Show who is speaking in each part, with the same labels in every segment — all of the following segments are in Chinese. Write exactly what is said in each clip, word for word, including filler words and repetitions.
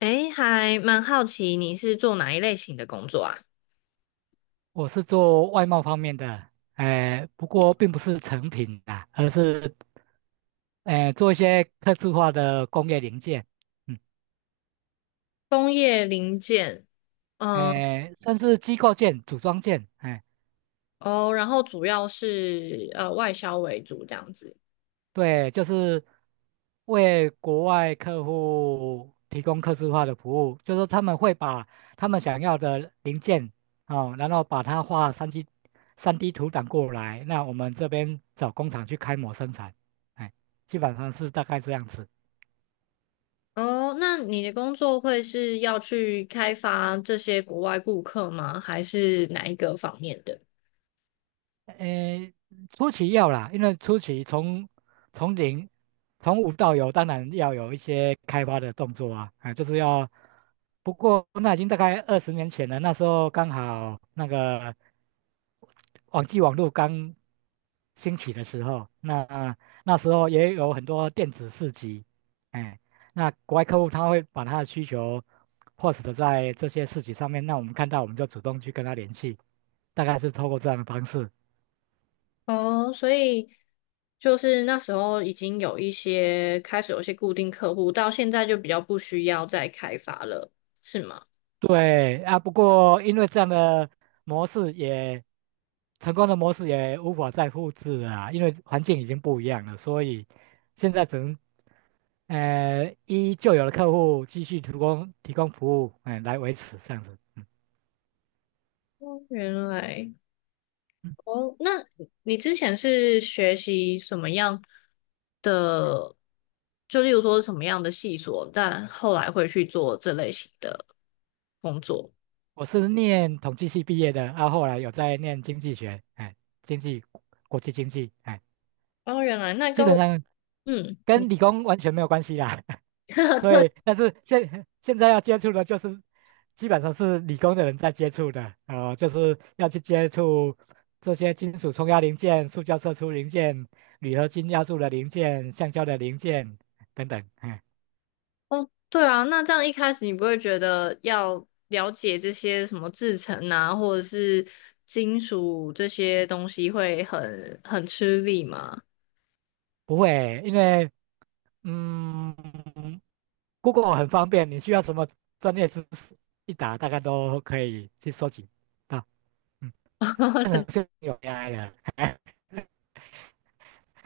Speaker 1: 诶，还蛮好奇你是做哪一类型的工作啊？
Speaker 2: 我是做外贸方面的，呃，不过并不是成品啊，而是呃做一些客制化的工业零件，嗯，
Speaker 1: 工业零件，嗯，
Speaker 2: 呃，算是机构件、组装件，哎、
Speaker 1: 哦，然后主要是呃外销为主这样子。
Speaker 2: 对，就是为国外客户提供客制化的服务，就是说他们会把他们想要的零件哦，然后把它画三 d 三 d 图档过来，那我们这边找工厂去开模生产，哎，基本上是大概这样子。
Speaker 1: 哦，那你的工作会是要去开发这些国外顾客吗？还是哪一个方面的？
Speaker 2: 诶，初期要啦，因为初期从从零从无到有，当然要有一些开发的动作啊，啊，就是要。不过那已经大概二十年前了，那时候刚好那个网际网络刚兴起的时候，那那时候也有很多电子市集，哎，那国外客户他会把他的需求 post 在这些市集上面，那我们看到我们就主动去跟他联系，大概是透过这样的方式。
Speaker 1: 哦，所以就是那时候已经有一些开始有一些固定客户，到现在就比较不需要再开发了，是吗？
Speaker 2: 对啊，不过因为这样的模式也成功的模式也无法再复制了啊，因为环境已经不一样了，所以现在只能呃依旧有的客户继续提供提供服务，嗯，来维持这样子。嗯
Speaker 1: 哦，原来。
Speaker 2: 嗯，
Speaker 1: 哦，那你之前是学习什么样的？就例如说什么样的细所，但后来会去做这类型的工作。
Speaker 2: 我是念统计系毕业的，啊，后来有在念经济学，哎，经济国际经济，哎，
Speaker 1: 哦，原来那
Speaker 2: 基
Speaker 1: 跟
Speaker 2: 本
Speaker 1: 我
Speaker 2: 上
Speaker 1: 嗯，
Speaker 2: 跟理工完全没有关系啦。所
Speaker 1: 对
Speaker 2: 以但是现现在要接触的就是基本上是理工的人在接触的，呃，就是要去接触这些金属冲压零件、塑胶射出零件、铝合金压铸的零件、橡胶的零件等等，嗯。
Speaker 1: 哦，对啊，那这样一开始你不会觉得要了解这些什么制成啊，或者是金属这些东西会很很吃力吗？
Speaker 2: 不会，因为嗯，Google 很方便，你需要什么专业知识，一打大概都可以去收集到。嗯，这个 是有 A I 的，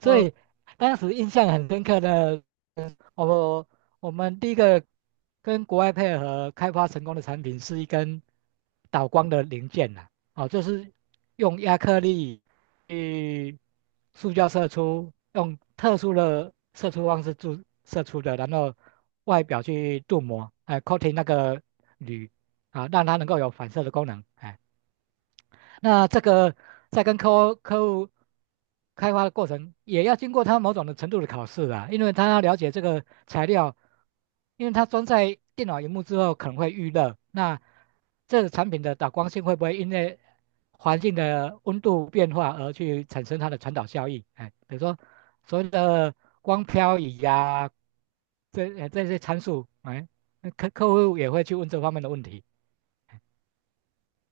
Speaker 2: 所以
Speaker 1: 哦。
Speaker 2: 当时印象很深刻的，嗯我我们第一个跟国外配合开发成功的产品是一根导光的零件呐、哦，就是用亚克力去塑胶射出，用特殊的射出方式注射出的，然后外表去镀膜，哎，coating 那个铝啊，让它能够有反射的功能，哎，那这个在跟客户客户开发的过程，也要经过他某种的程度的考试啊，因为他要了解这个材料，因为他装在电脑荧幕之后可能会遇热，那这个产品的导光性会不会因为环境的温度变化而去产生它的传导效应？哎，比如说所谓的光漂移呀、这哎这些参数，哎，那客客户也会去问这方面的问题，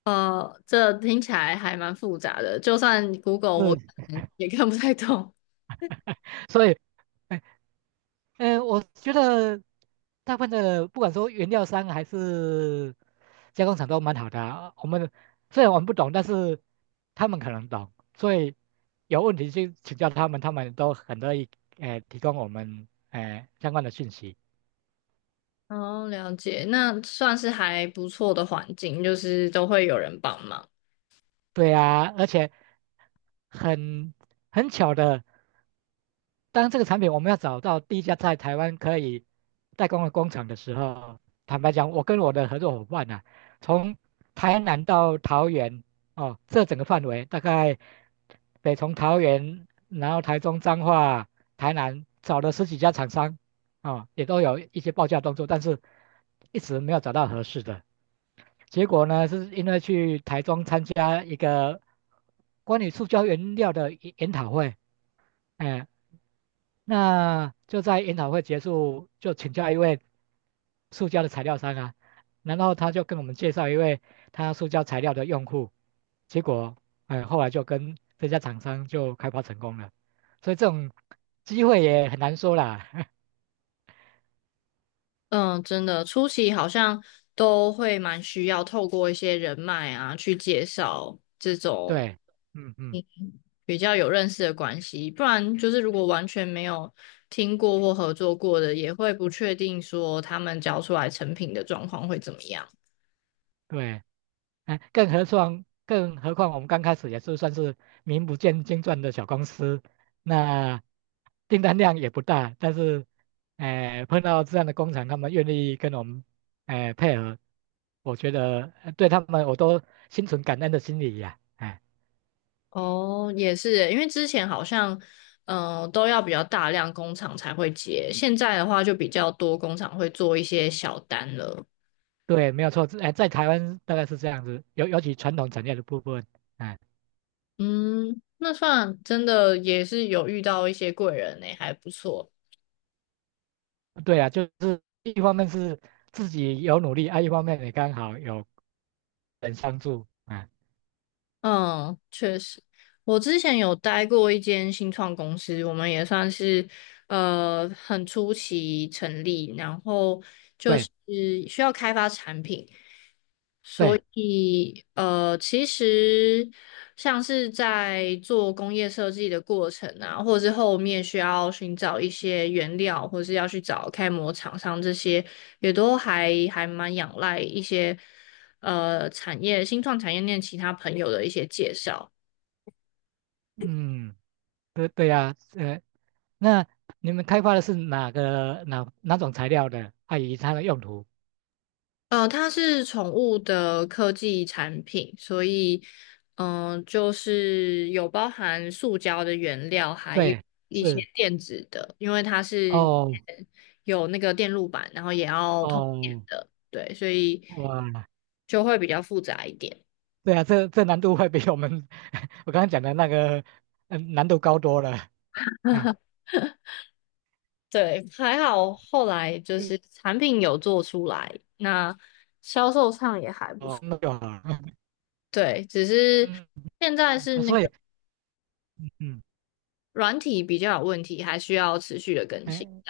Speaker 1: 呃，这听起来还蛮复杂的，就算 Google 我
Speaker 2: 嗯，
Speaker 1: 可能也看不太懂。
Speaker 2: 所以哎，呃，我觉得大部分的不管说原料商还是加工厂都蛮好的啊我们虽然我们不懂，但是他们可能懂，所以有问题去请教他们，他们都很乐意呃提供我们呃相关的讯息。
Speaker 1: 哦，了解，那算是还不错的环境，就是都会有人帮忙。
Speaker 2: 对啊，而且很很巧的。当这个产品我们要找到第一家在台湾可以代工的工厂的时候，坦白讲，我跟我的合作伙伴啊，从台南到桃园哦，这整个范围大概北从桃园，然后台中、彰化、台南找了十几家厂商啊、哦也都有一些报价动作，但是一直没有找到合适的。结果呢，是因为去台中参加一个关于塑胶原料的研研讨会，哎、那就在研讨会结束，就请教一位塑胶的材料商啊，然后他就跟我们介绍一位他塑胶材料的用户，结果，哎，后来就跟这家厂商就开发成功了，所以这种机会也很难说啦。
Speaker 1: 嗯，真的，初期好像都会蛮需要透过一些人脉啊，去介绍这种
Speaker 2: 对，嗯嗯，
Speaker 1: 嗯比较有认识的关系，不然就是如果完全没有听过或合作过的，也会不确定说他们交出来成品的状况会怎么样。
Speaker 2: 对。哎，更何况，更何况我们刚开始也是算是名不见经传的小公司，那订单量也不大，但是，哎，碰到这样的工厂，他们愿意跟我们，哎，配合，我觉得呃对他们我都心存感恩的心理呀、哎，
Speaker 1: 哦，也是耶，因为之前好像，嗯、都要比较大量工厂才会接，现在的话就比较多工厂会做一些小单了。
Speaker 2: 对，没有错，哎，在台湾大概是这样子，尤尤其传统产业的部分，哎，
Speaker 1: 嗯，那算真的也是有遇到一些贵人呢、还不错。
Speaker 2: 对啊，就是一方面是自己有努力，啊，一方面也刚好有人相助，啊，
Speaker 1: 嗯，确实，我之前有待过一间新创公司，我们也算是呃很初期成立，然后就是
Speaker 2: 对
Speaker 1: 需要开发产品。所
Speaker 2: 对，
Speaker 1: 以，呃，其实像是在做工业设计的过程啊，或者是后面需要寻找一些原料，或是要去找开模厂商这些，也都还还蛮仰赖一些呃产业新创产业链其他朋友的一些介绍。
Speaker 2: 嗯。对对呀，呃，那你们开发的是哪个哪哪种材料的？啊，以及它的用途？
Speaker 1: 呃，它是宠物的科技产品，所以，嗯、就是有包含塑胶的原料，还有
Speaker 2: 对，
Speaker 1: 一些
Speaker 2: 是
Speaker 1: 电子的，因为它是
Speaker 2: 哦
Speaker 1: 有那个电路板，然后也要通电
Speaker 2: 哦，
Speaker 1: 的，对，所以
Speaker 2: 哇，
Speaker 1: 就会比较复杂一点。
Speaker 2: 对啊，这这难度会比我们 我刚刚讲的那个嗯难度高多了。哎，
Speaker 1: 对，还好后来就
Speaker 2: 嗯
Speaker 1: 是产品有做出来，那销售上也还不错。
Speaker 2: 哦，那就好了。
Speaker 1: 对，只是
Speaker 2: 嗯，
Speaker 1: 现在是
Speaker 2: 嗯
Speaker 1: 那
Speaker 2: 所以
Speaker 1: 个。
Speaker 2: 嗯，
Speaker 1: 软体比较有问题，还需要持续的更新。
Speaker 2: 哎，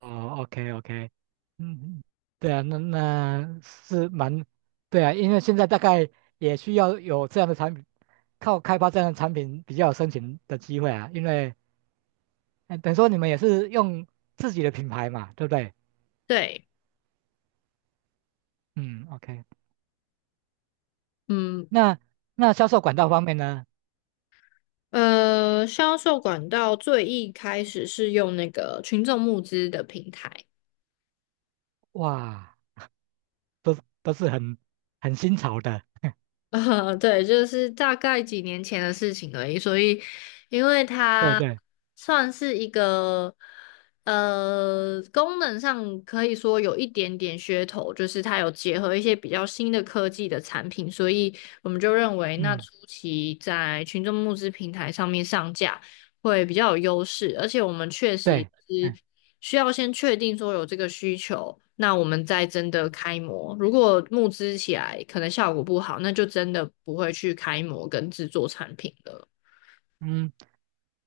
Speaker 2: 哦，OK OK，嗯嗯，对啊，那那是蛮，对啊，因为现在大概也需要有这样的产品，靠开发这样的产品比较有生存的机会啊，因为呃等于说你们也是用自己的品牌嘛，对不对？
Speaker 1: 对，
Speaker 2: 嗯，OK，
Speaker 1: 嗯，
Speaker 2: 那那销售管道方面呢？
Speaker 1: 呃，销售管道最一开始是用那个群众募资的平台，
Speaker 2: 哇，都是都是很很新潮的，
Speaker 1: 呃，对，就是大概几年前的事情而已。所以，因为
Speaker 2: 对
Speaker 1: 它
Speaker 2: 对，
Speaker 1: 算是一个呃功能上可以说有一点点噱头，就是它有结合一些比较新的科技的产品，所以我们就认为那初
Speaker 2: 嗯
Speaker 1: 期在群众募资平台上面上架。会比较有优势，而且我们确实
Speaker 2: 对，
Speaker 1: 是
Speaker 2: 嗯
Speaker 1: 需要先确定说有这个需求，那我们再真的开模。如果募资起来可能效果不好，那就真的不会去开模跟制作产品了。
Speaker 2: 嗯，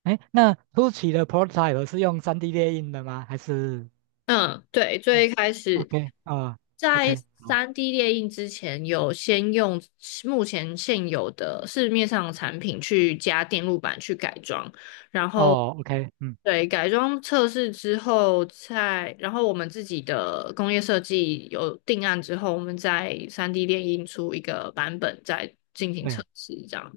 Speaker 2: 哎，那初期的 prototype 是用 三 D 列印的吗？还是？
Speaker 1: 嗯，对，最一开始
Speaker 2: OK，啊
Speaker 1: 在
Speaker 2: ，OK，好，
Speaker 1: 三 d 列印之前，有先用目前现有的市面上的产品去加电路板去改装，然后
Speaker 2: 哦，OK，嗯，
Speaker 1: 对改装测试之后再，然后我们自己的工业设计有定案之后，我们再三 d 列印出一个版本再进行测
Speaker 2: 对
Speaker 1: 试，这样。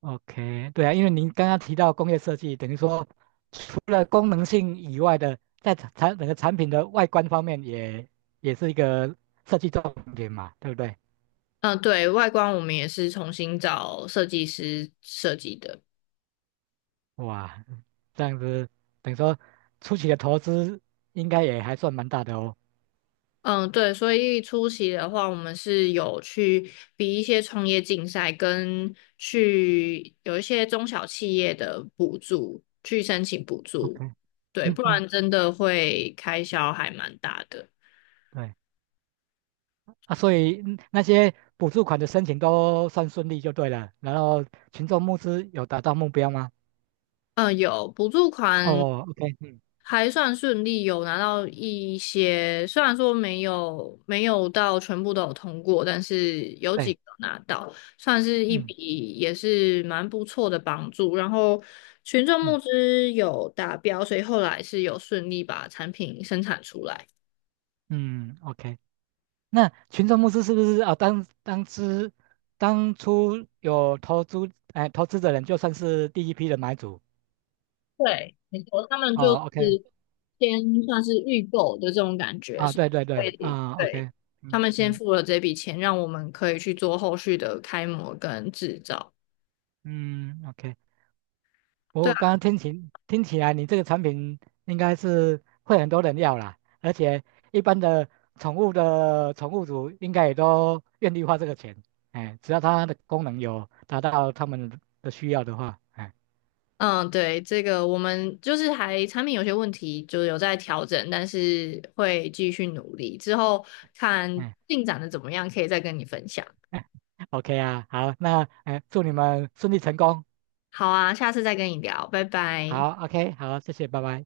Speaker 2: ，OK，对啊，因为您刚刚提到工业设计，等于说除了功能性以外的，在产产整个产品的外观方面也也是一个设计重点嘛，对不对？
Speaker 1: 嗯，对，外观我们也是重新找设计师设计的。
Speaker 2: 哇，这样子等于说初期的投资应该也还算蛮大的哦。
Speaker 1: 嗯，对，所以出席的话，我们是有去比一些创业竞赛，跟去有一些中小企业的补助，去申请补
Speaker 2: OK，
Speaker 1: 助，对，
Speaker 2: 嗯
Speaker 1: 不
Speaker 2: 嗯，
Speaker 1: 然真的会开销还蛮大的。
Speaker 2: 对，啊，所以嗯那些补助款的申请都算顺利就对了，然后群众募资有达到目标吗？
Speaker 1: 嗯，有补助款
Speaker 2: 哦，OK，嗯，
Speaker 1: 还算顺利，有拿到一些，虽然说没有没有到全部都有通过，但是有几
Speaker 2: 对，
Speaker 1: 个拿到，算是一笔
Speaker 2: 嗯
Speaker 1: 也是蛮不错的帮助。然后群众募
Speaker 2: 嗯
Speaker 1: 资有达标，所以后来是有顺利把产品生产出来。
Speaker 2: 嗯，OK。那群众募资是不是啊？当当之当初有投资哎投资的人，就算是第一批的买主
Speaker 1: 对，没错，他们就
Speaker 2: 哦，OK
Speaker 1: 是先算是预购的这种感觉，
Speaker 2: 啊，
Speaker 1: 是
Speaker 2: 对对对
Speaker 1: 会
Speaker 2: 啊
Speaker 1: 对，
Speaker 2: ，OK，
Speaker 1: 他
Speaker 2: 嗯
Speaker 1: 们先
Speaker 2: 嗯
Speaker 1: 付了这笔钱，让我们可以去做后续的开模跟制造。
Speaker 2: 嗯，OK。
Speaker 1: 对
Speaker 2: 我刚刚听起听起来，你这个产品应该是会很多人要啦，而且一般的宠物的宠物主应该也都愿意花这个钱，哎，只要它的功能有达到他们的需要的话，哎
Speaker 1: 嗯，对，这个我们就是还产品有些问题，就是有在调整，但是会继续努力，之后看
Speaker 2: 哎
Speaker 1: 进展的怎么样，可以再跟你分享。
Speaker 2: 哎，OK 啊，好，那哎，祝你们顺利成功，
Speaker 1: 好啊，下次再跟你聊，拜拜。
Speaker 2: 好，OK，好，谢谢，拜拜。